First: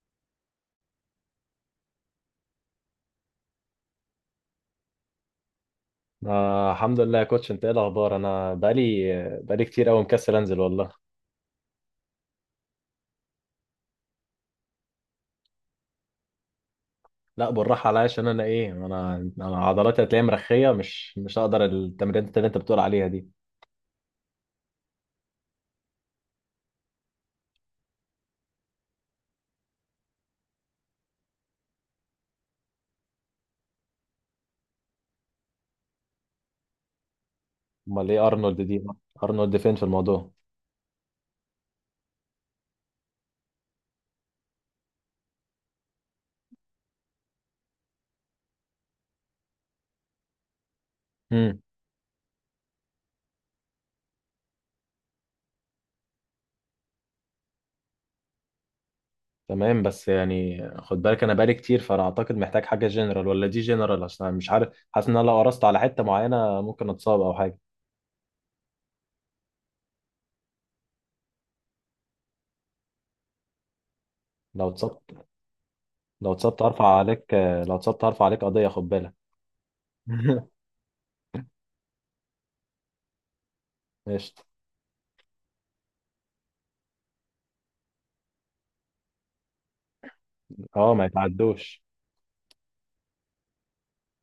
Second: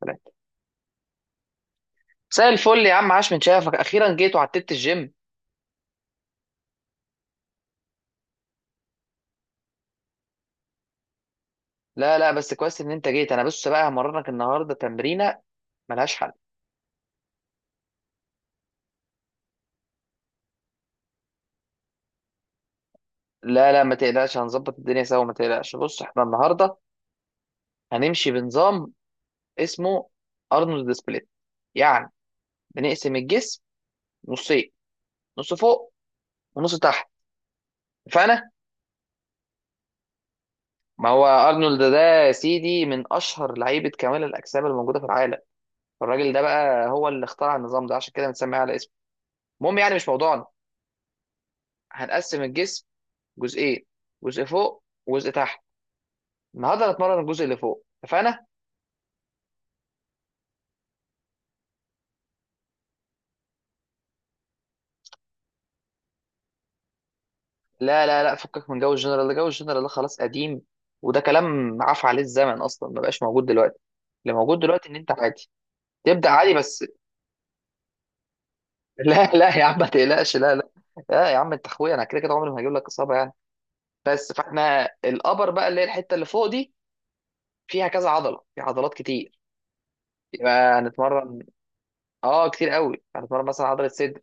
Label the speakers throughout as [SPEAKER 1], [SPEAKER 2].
[SPEAKER 1] ثلاثة. مساء الفل يا عم، عاش من شافك، اخيرا جيت وعتبت الجيم.
[SPEAKER 2] آه الحمد لله يا كوتش، انت ايه الاخبار؟ انا بقالي كتير قوي مكسل انزل والله.
[SPEAKER 1] لا لا، بس كويس ان انت جيت. انا بص بقى همرنك النهارده تمرينه ملهاش حل.
[SPEAKER 2] لا بالراحه عليا، عشان انا ايه، انا عضلاتي هتلاقيها مرخيه، مش هقدر التمرينات اللي انت بتقول عليها دي.
[SPEAKER 1] لا لا ما تقلقش، هنظبط الدنيا سوا، ما تقلقش. بص احنا النهارده هنمشي بنظام اسمه ارنولد سبليت، يعني بنقسم الجسم نصين، نص فوق ونص تحت.
[SPEAKER 2] امال ايه
[SPEAKER 1] اتفقنا؟
[SPEAKER 2] ارنولد دي؟ ارنولد فين في الموضوع؟
[SPEAKER 1] ما هو ارنولد ده يا سيدي من اشهر لعيبه كمال الاجسام اللي موجوده في العالم. الراجل ده بقى هو اللي اخترع النظام ده، عشان كده بنسميه على اسمه. المهم يعني مش موضوعنا.
[SPEAKER 2] امم
[SPEAKER 1] هنقسم الجسم جزئين، جزء فوق وجزء تحت. النهارده هنتمرن الجزء اللي فوق، اتفقنا؟
[SPEAKER 2] تمام، بس يعني خد بالك انا بقالي كتير، فانا اعتقد محتاج حاجه جنرال، ولا دي جنرال؟ عشان انا مش عارف، حاسس ان انا لو قرصت على حته معينه ممكن اتصاب او حاجه.
[SPEAKER 1] لا لا لا، فكك من جو الجنرال ده، جو الجنرال ده خلاص قديم، وده كلام عفى عليه الزمن اصلا، ما بقاش موجود دلوقتي. اللي موجود
[SPEAKER 2] لو
[SPEAKER 1] دلوقتي ان انت
[SPEAKER 2] اتصبت،
[SPEAKER 1] عادي، تبدا
[SPEAKER 2] لو
[SPEAKER 1] عادي
[SPEAKER 2] اتصبت
[SPEAKER 1] بس.
[SPEAKER 2] هرفع عليك، لو اتصبت هرفع عليك قضيه خد بالك.
[SPEAKER 1] لا لا يا عم ما تقلقش، لا لا. لا يا عم انت اخويا، انا كده كده عمري ما هجيب لك اصابه يعني. بس
[SPEAKER 2] قشطه.
[SPEAKER 1] فاحنا الابر بقى اللي هي الحته اللي فوق دي، فيها كذا عضله، في عضلات كتير، يبقى
[SPEAKER 2] اه ما
[SPEAKER 1] هنتمرن.
[SPEAKER 2] يتعدوش.
[SPEAKER 1] اه كتير قوي، هنتمرن مثلا عضله صدر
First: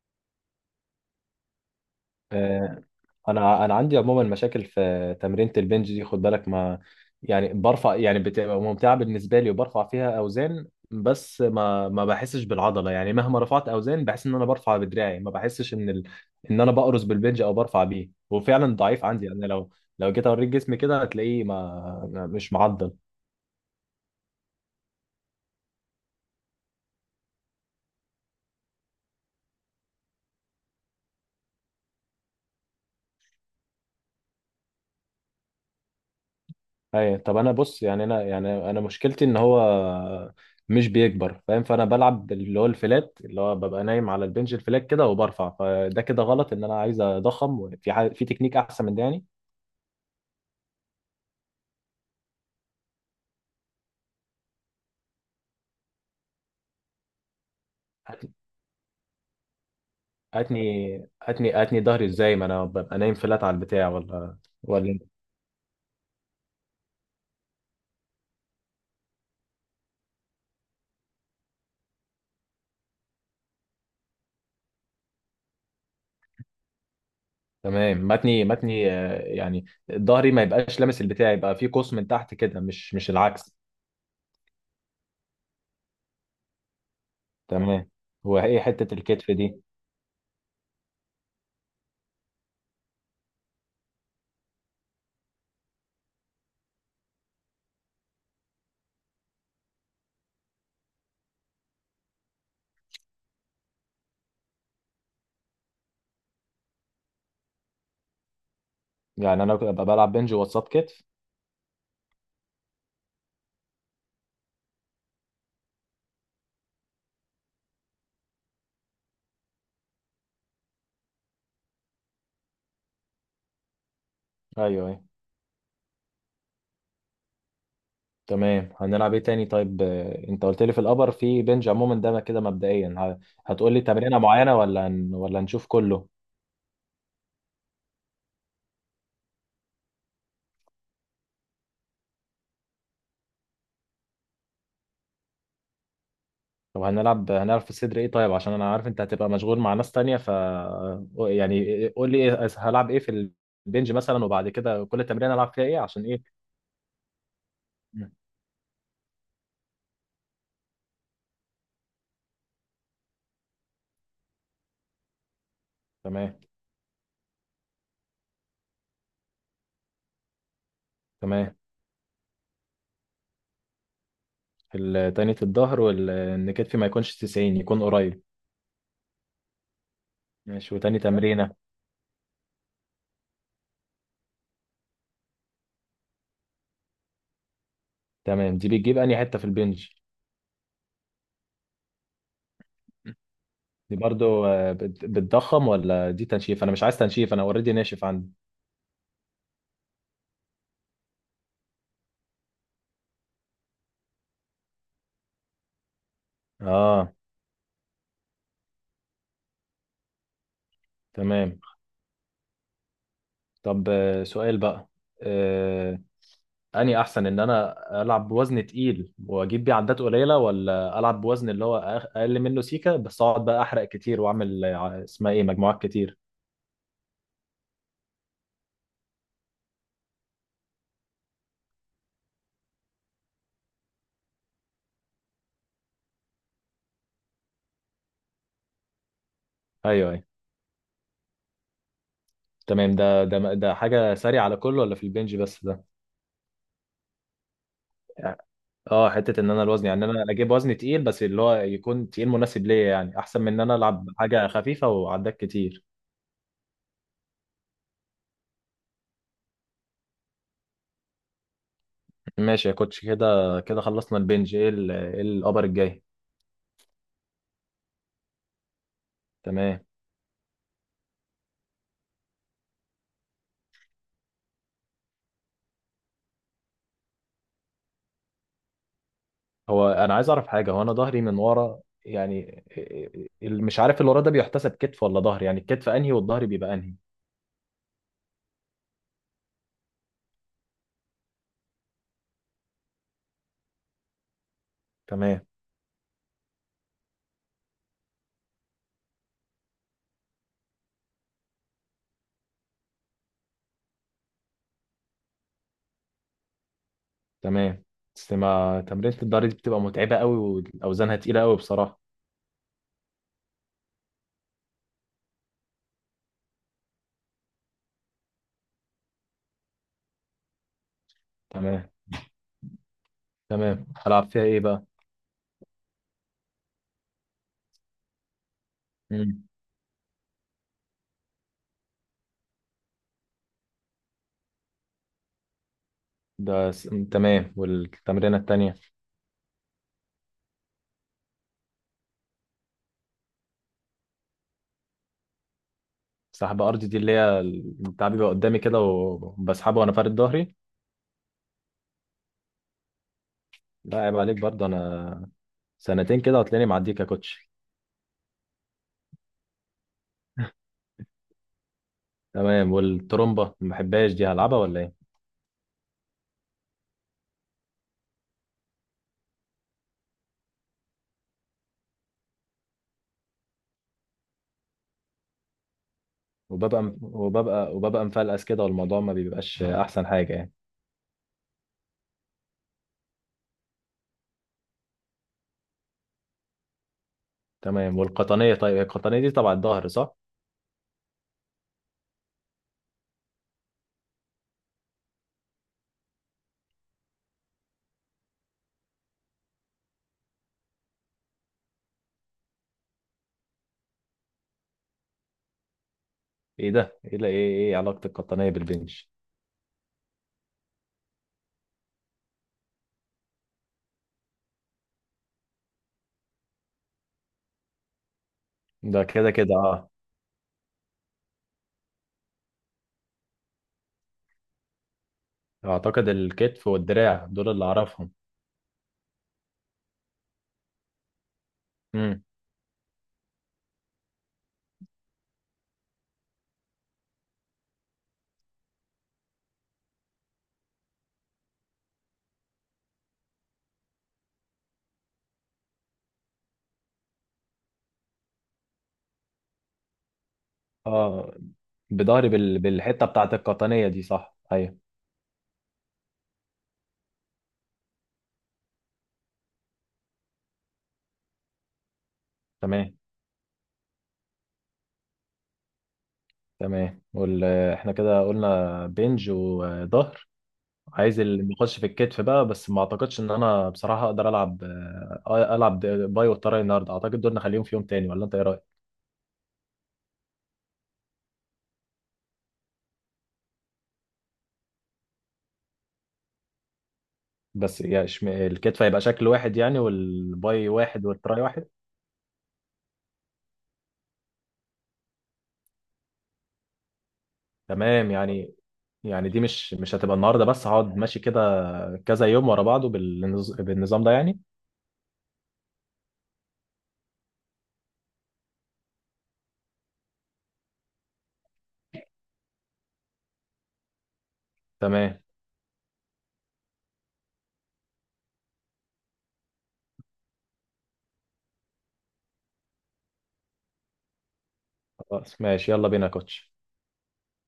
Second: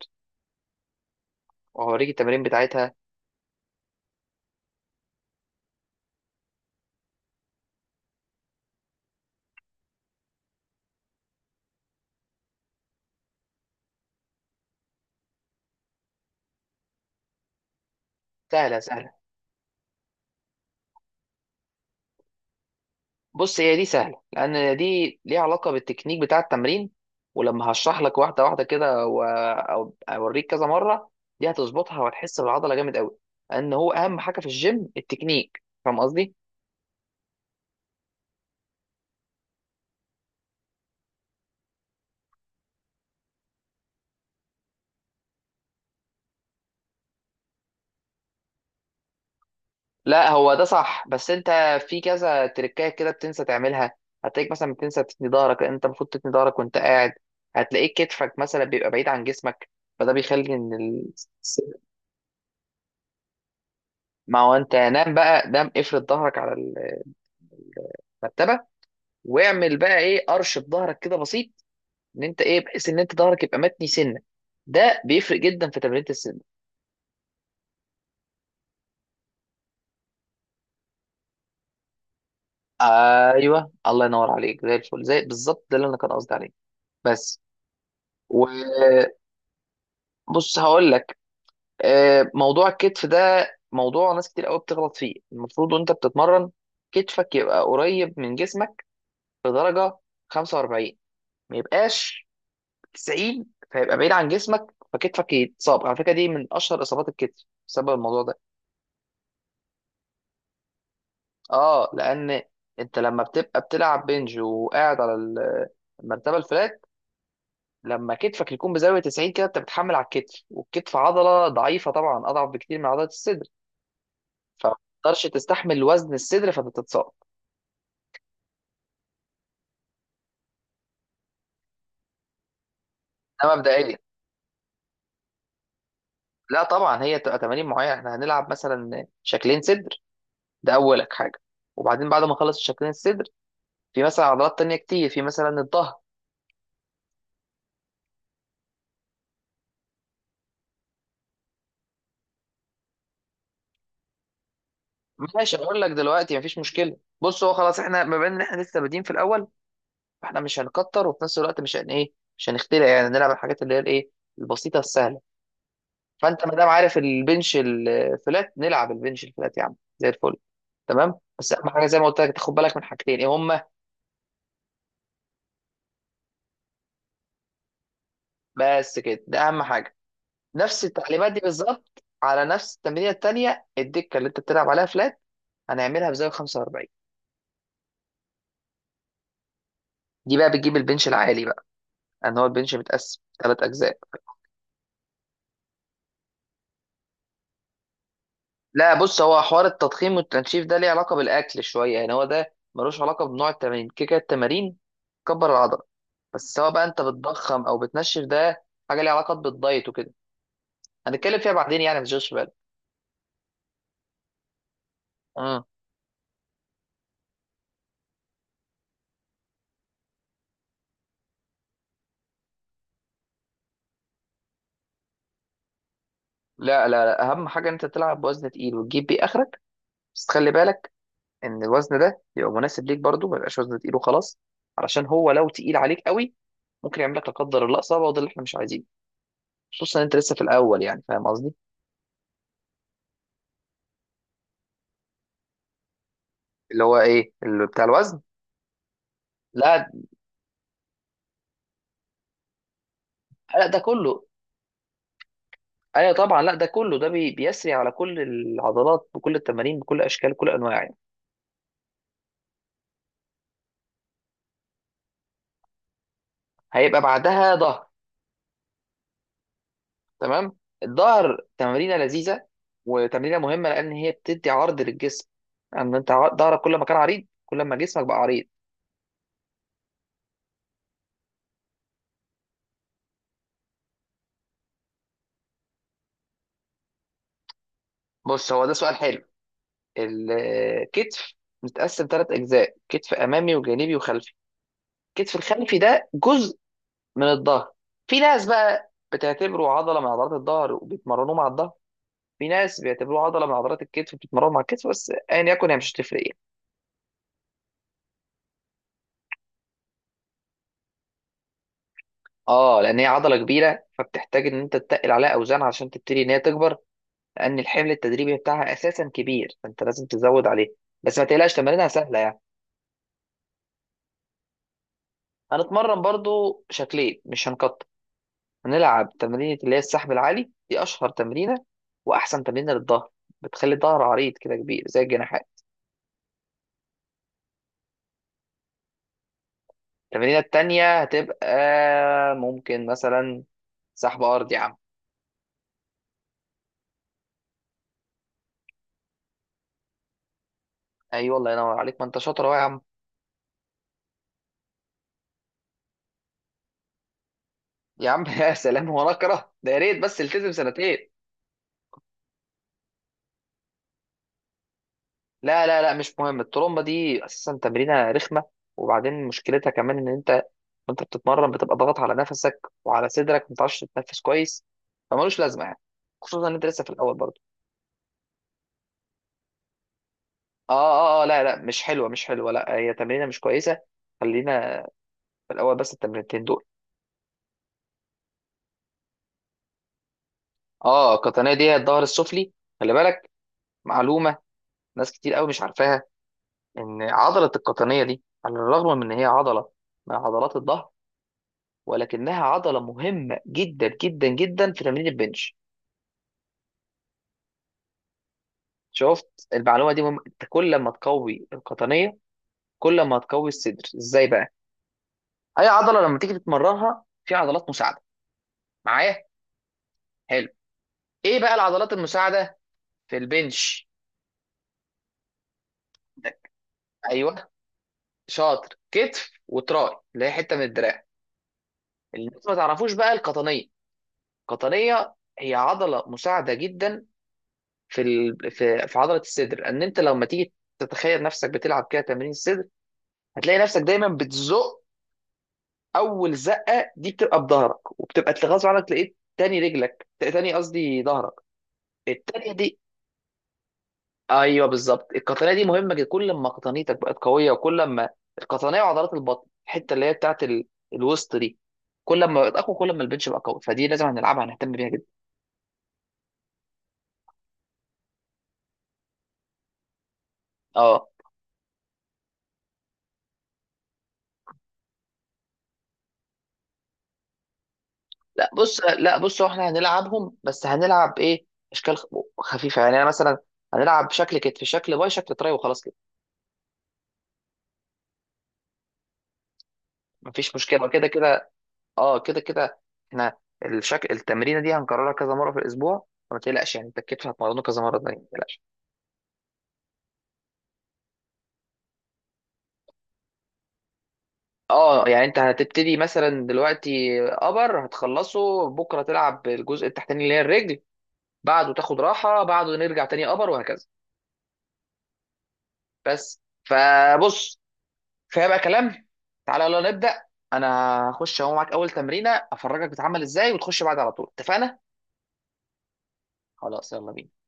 [SPEAKER 1] وهوريك التمارين
[SPEAKER 2] آه،
[SPEAKER 1] بتاعتها.
[SPEAKER 2] انا عندي عموما مشاكل في تمرينة البنج دي، خد بالك. ما يعني برفع، يعني بتبقى ممتعة بالنسبة لي وبرفع فيها اوزان، بس ما بحسش بالعضلة، يعني مهما رفعت اوزان بحس ان انا برفع بدراعي، ما بحسش ان ان انا بقرص بالبنج او برفع بيه، وفعلا
[SPEAKER 1] سهله
[SPEAKER 2] ضعيف
[SPEAKER 1] سهله.
[SPEAKER 2] عندي يعني. لو جيت اوريك جسمي كده هتلاقيه مش معضل.
[SPEAKER 1] بص، هي دي سهله لان دي ليها علاقه بالتكنيك بتاع التمرين، ولما هشرح لك واحده واحده كده او اوريك كذا مره، دي هتظبطها وهتحس بالعضله جامد قوي، لان هو اهم حاجه في الجيم التكنيك، فاهم قصدي؟
[SPEAKER 2] اي، طب انا بص، يعني انا، يعني انا مشكلتي ان هو مش بيكبر، فاهم؟ فانا بلعب اللي هو الفلات، اللي هو ببقى نايم على البنش الفلات كده وبرفع، فده كده غلط. ان انا عايز اضخم في في تكنيك احسن من ده يعني.
[SPEAKER 1] لا هو ده صح، بس انت في كذا تريكايه كده بتنسى تعملها. هتلاقيك مثلا بتنسى تثني ظهرك، لأن انت المفروض تثني ظهرك وانت قاعد. هتلاقيك
[SPEAKER 2] هات-
[SPEAKER 1] كتفك مثلا بيبقى بعيد عن جسمك، فده بيخلي
[SPEAKER 2] هاتني هاتني ظهري ازاي ما انا ببقى نايم فلات على البتاع
[SPEAKER 1] ما
[SPEAKER 2] ولا
[SPEAKER 1] هو انت
[SPEAKER 2] ولا إيه؟
[SPEAKER 1] نام بقى، نام افرد ظهرك على المرتبه، واعمل بقى ايه، قرش في ظهرك كده بسيط، ان انت ايه، بحيث ان انت ظهرك يبقى متني سنه. ده بيفرق جدا في تمرينة السن.
[SPEAKER 2] تمام، متني يعني ظهري ما يبقاش لامس البتاع، يبقى في قوس من تحت كده، مش العكس.
[SPEAKER 1] ايوه، الله ينور عليك، زي الفل، زي بالظبط ده اللي انا كان قصدي عليه بس.
[SPEAKER 2] تمام، هو
[SPEAKER 1] وبص
[SPEAKER 2] ايه حتة الكتف دي؟
[SPEAKER 1] هقول لك، موضوع الكتف ده موضوع ناس كتير قوي بتغلط فيه. المفروض وانت بتتمرن كتفك يبقى قريب من جسمك بدرجه 45، ما يبقاش 90 فيبقى بعيد عن جسمك. فكتفك يتصاب، على فكره دي من اشهر اصابات الكتف بسبب الموضوع ده.
[SPEAKER 2] يعني انا ببقى بلعب بنج وسط كتف.
[SPEAKER 1] اه لان انت لما بتبقى بتلعب بنج وقاعد على المرتبه الفلات، لما كتفك يكون بزاويه 90 كده انت بتحمل على الكتف، والكتف عضله ضعيفه طبعا، اضعف بكتير من عضله الصدر،
[SPEAKER 2] ايوه،
[SPEAKER 1] فما
[SPEAKER 2] أيوة.
[SPEAKER 1] تقدرش تستحمل وزن الصدر فبتتصاب.
[SPEAKER 2] تمام، هنلعب ايه تاني طيب؟ انت قلت لي في الابر في بنج عموما ده كده مبدئيا،
[SPEAKER 1] ده
[SPEAKER 2] هتقول لي
[SPEAKER 1] مبدئيا.
[SPEAKER 2] تمرينه معينه ولا ولا نشوف كله؟
[SPEAKER 1] لا طبعا، هي تبقى تمارين معينه، احنا هنلعب مثلا شكلين صدر، ده اولك حاجه، وبعدين بعد ما نخلص الشكلين الصدر في مثلا عضلات تانية كتير، في مثلا الظهر.
[SPEAKER 2] طب هنلعب في الصدر ايه طيب؟ عشان انا عارف انت هتبقى مشغول مع ناس تانية، ف يعني قول لي هلعب ايه في البنج مثلا، وبعد كده كل تمرين العب
[SPEAKER 1] ماشي،
[SPEAKER 2] فيها ايه
[SPEAKER 1] اقول لك
[SPEAKER 2] عشان ايه؟
[SPEAKER 1] دلوقتي مفيش مشكله. بص هو خلاص احنا
[SPEAKER 2] مم.
[SPEAKER 1] بما ان احنا لسه بادئين في الاول، فاحنا مش هنكتر، وفي نفس الوقت مش هن ايه مش هنخترع يعني، نلعب الحاجات اللي هي الايه، البسيطه السهله.
[SPEAKER 2] تمام.
[SPEAKER 1] فانت ما دام عارف البنش الفلات، نلعب البنش الفلات يا عم زي الفل، تمام، بس
[SPEAKER 2] تمام،
[SPEAKER 1] اهم حاجه زي ما قلت لك تاخد بالك من حاجتين، ايه هما؟
[SPEAKER 2] تانية الظهر، وان كتفي ما يكونش 90، يكون قريب.
[SPEAKER 1] بس كده، ده اهم حاجه.
[SPEAKER 2] ماشي،
[SPEAKER 1] نفس
[SPEAKER 2] وتاني
[SPEAKER 1] التعليمات دي
[SPEAKER 2] تمرينه؟
[SPEAKER 1] بالظبط على نفس التمرينه التانيه، الدكه اللي انت بتلعب عليها فلات هنعملها بزاويه 45.
[SPEAKER 2] تمام، دي بتجيب انهي حته في البنج؟
[SPEAKER 1] دي بقى بتجيب البنش العالي بقى، ان هو البنش متقسم ثلاث
[SPEAKER 2] دي
[SPEAKER 1] اجزاء.
[SPEAKER 2] برضو بتضخم ولا دي تنشيف؟ انا مش عايز تنشيف، انا اوريدي ناشف عندي.
[SPEAKER 1] لا بص، هو حوار التضخيم والتنشيف ده ليه علاقة بالأكل شوية يعني، هو ده ملوش علاقة بنوع التمارين. كده كده التمارين كبر العضلة، بس سواء بقى أنت
[SPEAKER 2] اه.
[SPEAKER 1] بتضخم أو بتنشف ده حاجة ليها علاقة بالدايت وكده، هنتكلم فيها
[SPEAKER 2] تمام.
[SPEAKER 1] بعدين يعني، ما تشغلش بالك.
[SPEAKER 2] طب سؤال بقى،
[SPEAKER 1] اه.
[SPEAKER 2] آه، اني احسن ان انا العب بوزن تقيل واجيب بيه عدات قليله، ولا العب بوزن اللي هو اقل منه سيكه، بس اقعد بقى احرق كتير واعمل اسمها ايه، مجموعات كتير؟
[SPEAKER 1] لا لا لا، أهم حاجة إن أنت تلعب بوزن تقيل وتجيب بيه آخرك، بس خلي بالك إن الوزن ده يبقى مناسب ليك برضه، ما يبقاش وزن تقيل وخلاص، علشان هو لو تقيل عليك قوي ممكن يعمل لك لا قدر الله إصابة، وده اللي إحنا مش عايزينه، خصوصا إن
[SPEAKER 2] ايوه
[SPEAKER 1] أنت
[SPEAKER 2] ايوه.
[SPEAKER 1] لسه في الأول يعني، فاهم قصدي؟
[SPEAKER 2] تمام، ده حاجه سريعه على كله ولا في البنج بس ده؟
[SPEAKER 1] اللي هو إيه اللي بتاع الوزن.
[SPEAKER 2] اه حته ان انا الوزن،
[SPEAKER 1] لا
[SPEAKER 2] يعني انا اجيب وزن تقيل بس اللي هو يكون تقيل مناسب ليا، يعني احسن من ان
[SPEAKER 1] لا
[SPEAKER 2] انا
[SPEAKER 1] ده
[SPEAKER 2] العب
[SPEAKER 1] كله،
[SPEAKER 2] حاجه خفيفه وعداك كتير.
[SPEAKER 1] ايوه طبعا، لا ده كله ده بيسري على كل العضلات، بكل التمارين، بكل اشكال، كل انواع يعني.
[SPEAKER 2] ماشي يا كوتش، كده كده خلصنا البنج. ايه ايه الابر الجاي؟
[SPEAKER 1] هيبقى بعدها ظهر.
[SPEAKER 2] تمام.
[SPEAKER 1] تمام. الظهر تمرينه لذيذه وتمرينه مهمه، لان هي بتدي عرض للجسم، ان انت ظهرك كل ما كان عريض كل ما جسمك بقى عريض.
[SPEAKER 2] هو انا عايز اعرف حاجه، هو انا ظهري من ورا، يعني مش عارف، اللي ورا ده بيحتسب كتف ولا ظهر؟ يعني الكتف انهي والظهر بيبقى انهي؟
[SPEAKER 1] بص هو ده سؤال حلو. الكتف متقسم ثلاث اجزاء، كتف امامي وجانبي وخلفي. الكتف
[SPEAKER 2] تمام.
[SPEAKER 1] الخلفي ده جزء من الظهر، في ناس بقى بتعتبره عضله من عضلات الظهر وبيتمرنوه مع الظهر، في ناس بيعتبروها عضله من عضلات الكتف بتتمرن مع الكتف، بس ايا يكن هي مش هتفرق ايه.
[SPEAKER 2] تمام، بس ما تمرينة الظهر دي بتبقى متعبه قوي واوزانها تقيله قوي بصراحه.
[SPEAKER 1] اه لان هي عضله كبيره، فبتحتاج ان انت تتقل عليها اوزان عشان تبتدي ان هي تكبر، لان الحمل التدريبي بتاعها اساسا كبير فانت لازم تزود عليه، بس ما تقلقش تمارينها
[SPEAKER 2] تمام.
[SPEAKER 1] سهله يعني.
[SPEAKER 2] تمام، هلعب فيها ايه بقى؟
[SPEAKER 1] هنتمرن برضو شكلين، مش هنقطع. هنلعب
[SPEAKER 2] مم.
[SPEAKER 1] تمرينه اللي هي السحب العالي، دي اشهر تمرينه واحسن تمرينه للظهر، بتخلي الظهر عريض كده كبير زي الجناحات.
[SPEAKER 2] ده س... تمام، والتمرينه التانيه؟
[SPEAKER 1] التمرينه التانيه هتبقى ممكن مثلا سحب ارضي يا عم.
[SPEAKER 2] سحب ارضي، دي اللي هي بتاع بيبقى قدامي كده وبسحبه وانا فارد ظهري؟
[SPEAKER 1] ايوه الله ينور عليك، ما انت شاطر اهو يا عم.
[SPEAKER 2] لا عيب عليك، برضه انا سنتين كده هتلاقيني معديك يا كوتش.
[SPEAKER 1] يا عم يا سلام، هو انا اكره ده، يا ريت بس التزم سنتين.
[SPEAKER 2] تمام، والترومبه ما بحبهاش، دي هلعبها ولا ايه؟
[SPEAKER 1] لا لا لا مش مهم الترومبه دي اساسا تمرينه رخمه، وبعدين مشكلتها كمان ان انت وانت بتتمرن بتبقى ضاغط على نفسك وعلى صدرك، ما بتعرفش تتنفس كويس، فمالوش لازمه يعني، خصوصا ان انت لسه في
[SPEAKER 2] وببقى
[SPEAKER 1] الاول برضه.
[SPEAKER 2] وببقى وببقى مفلقس كده، والموضوع ما بيبقاش احسن حاجه يعني.
[SPEAKER 1] اه اه اه، لا لا مش حلوه، مش حلوه، لا هي تمرينه مش كويسه. خلينا في الاول بس التمرينتين دول.
[SPEAKER 2] تمام، والقطنيه؟ طيب القطنيه دي تبع الظهر صح؟
[SPEAKER 1] اه القطنيه دي هي الظهر السفلي، خلي بالك، معلومه ناس كتير قوي مش عارفاها، إن عضلة القطنية دي على الرغم من إن هي عضلة من عضلات الظهر، ولكنها عضلة مهمة جدا جدا جدا في تمرين البنش.
[SPEAKER 2] ايه ده؟ ايه ده؟ ايه علاقه القطنيه بالبنش؟
[SPEAKER 1] شفت المعلومة دي مهمة، أنت كل ما تقوي القطنية كل ما هتقوي الصدر. إزاي بقى؟ أي عضلة لما تيجي تتمرنها في عضلات مساعدة،
[SPEAKER 2] ده
[SPEAKER 1] معايا؟
[SPEAKER 2] كده كده اه.
[SPEAKER 1] حلو. إيه بقى العضلات المساعدة في البنش؟
[SPEAKER 2] اعتقد الكتف والدراع،
[SPEAKER 1] أيوه،
[SPEAKER 2] دول اللي اعرفهم.
[SPEAKER 1] شاطر، كتف وتراي اللي هي حتة من الدراع.
[SPEAKER 2] امم
[SPEAKER 1] اللي الناس ما تعرفوش بقى القطنية، القطنية هي عضلة مساعدة جدا في ال... في في عضله الصدر، ان انت لما تيجي تتخيل نفسك بتلعب كده تمرين الصدر هتلاقي نفسك دايما بتزق، اول زقه دي بتبقى بظهرك وبتبقى غصب عنك تلاقيت تاني رجلك تاني قصدي ظهرك
[SPEAKER 2] اه، بظهري
[SPEAKER 1] التانيه دي.
[SPEAKER 2] بالحته بتاعت القطنيه دي صح؟
[SPEAKER 1] ايوه
[SPEAKER 2] ايوه.
[SPEAKER 1] بالظبط، القطنيه دي مهمه جدا. كل ما قطنيتك بقت قويه، وكل ما القطنيه وعضلات البطن الحته اللي هي بتاعت ال... الوسط دي، كل ما بقت اقوى كل
[SPEAKER 2] تمام.
[SPEAKER 1] ما البنش بقى قوي، فدي لازم هنلعبها هنهتم بيها جدا.
[SPEAKER 2] تمام، احنا كده قلنا بنج وظهر.
[SPEAKER 1] اه.
[SPEAKER 2] عايز اللي نخش في الكتف بقى، بس ما اعتقدش ان انا بصراحة اقدر العب، العب باي والتراي النهارده، اعتقد دول نخليهم في يوم تاني، ولا انت ايه
[SPEAKER 1] لا
[SPEAKER 2] رأيك؟
[SPEAKER 1] بص، لا بص، هو احنا هنلعبهم بس هنلعب ايه، اشكال خفيفه يعني. انا مثلا هنلعب شكل كتف، شكل باي، شكل تراي، وخلاص كده،
[SPEAKER 2] بس يعني الكتف هيبقى شكل واحد يعني،
[SPEAKER 1] مفيش
[SPEAKER 2] والباي
[SPEAKER 1] مشكله، كده
[SPEAKER 2] واحد والتراي
[SPEAKER 1] كده
[SPEAKER 2] واحد؟
[SPEAKER 1] اه كده كده احنا الشكل التمرينه دي هنكررها كذا مره في الاسبوع، فما تقلقش يعني انت الكتف هتمرنه كذا مره
[SPEAKER 2] تمام.
[SPEAKER 1] تانية، ما
[SPEAKER 2] يعني،
[SPEAKER 1] تقلقش.
[SPEAKER 2] يعني دي مش هتبقى النهارده بس، هقعد ماشي كده كذا يوم ورا بعضه بالنظام ده يعني؟
[SPEAKER 1] اه يعني انت هتبتدي مثلا دلوقتي ابر، هتخلصه بكره تلعب الجزء التحتاني اللي هي الرجل، بعده تاخد راحه، بعده نرجع تاني ابر، وهكذا.
[SPEAKER 2] تمام.
[SPEAKER 1] بس فبص، فيبقى كلام. تعالى يلا نبدأ. انا هخش اهو معاك اول تمرينة افرجك بتعمل ازاي، وتخش بعد على طول، اتفقنا؟
[SPEAKER 2] خلاص ماشي، يلا بينا يا كوتش.
[SPEAKER 1] خلاص يلا بينا.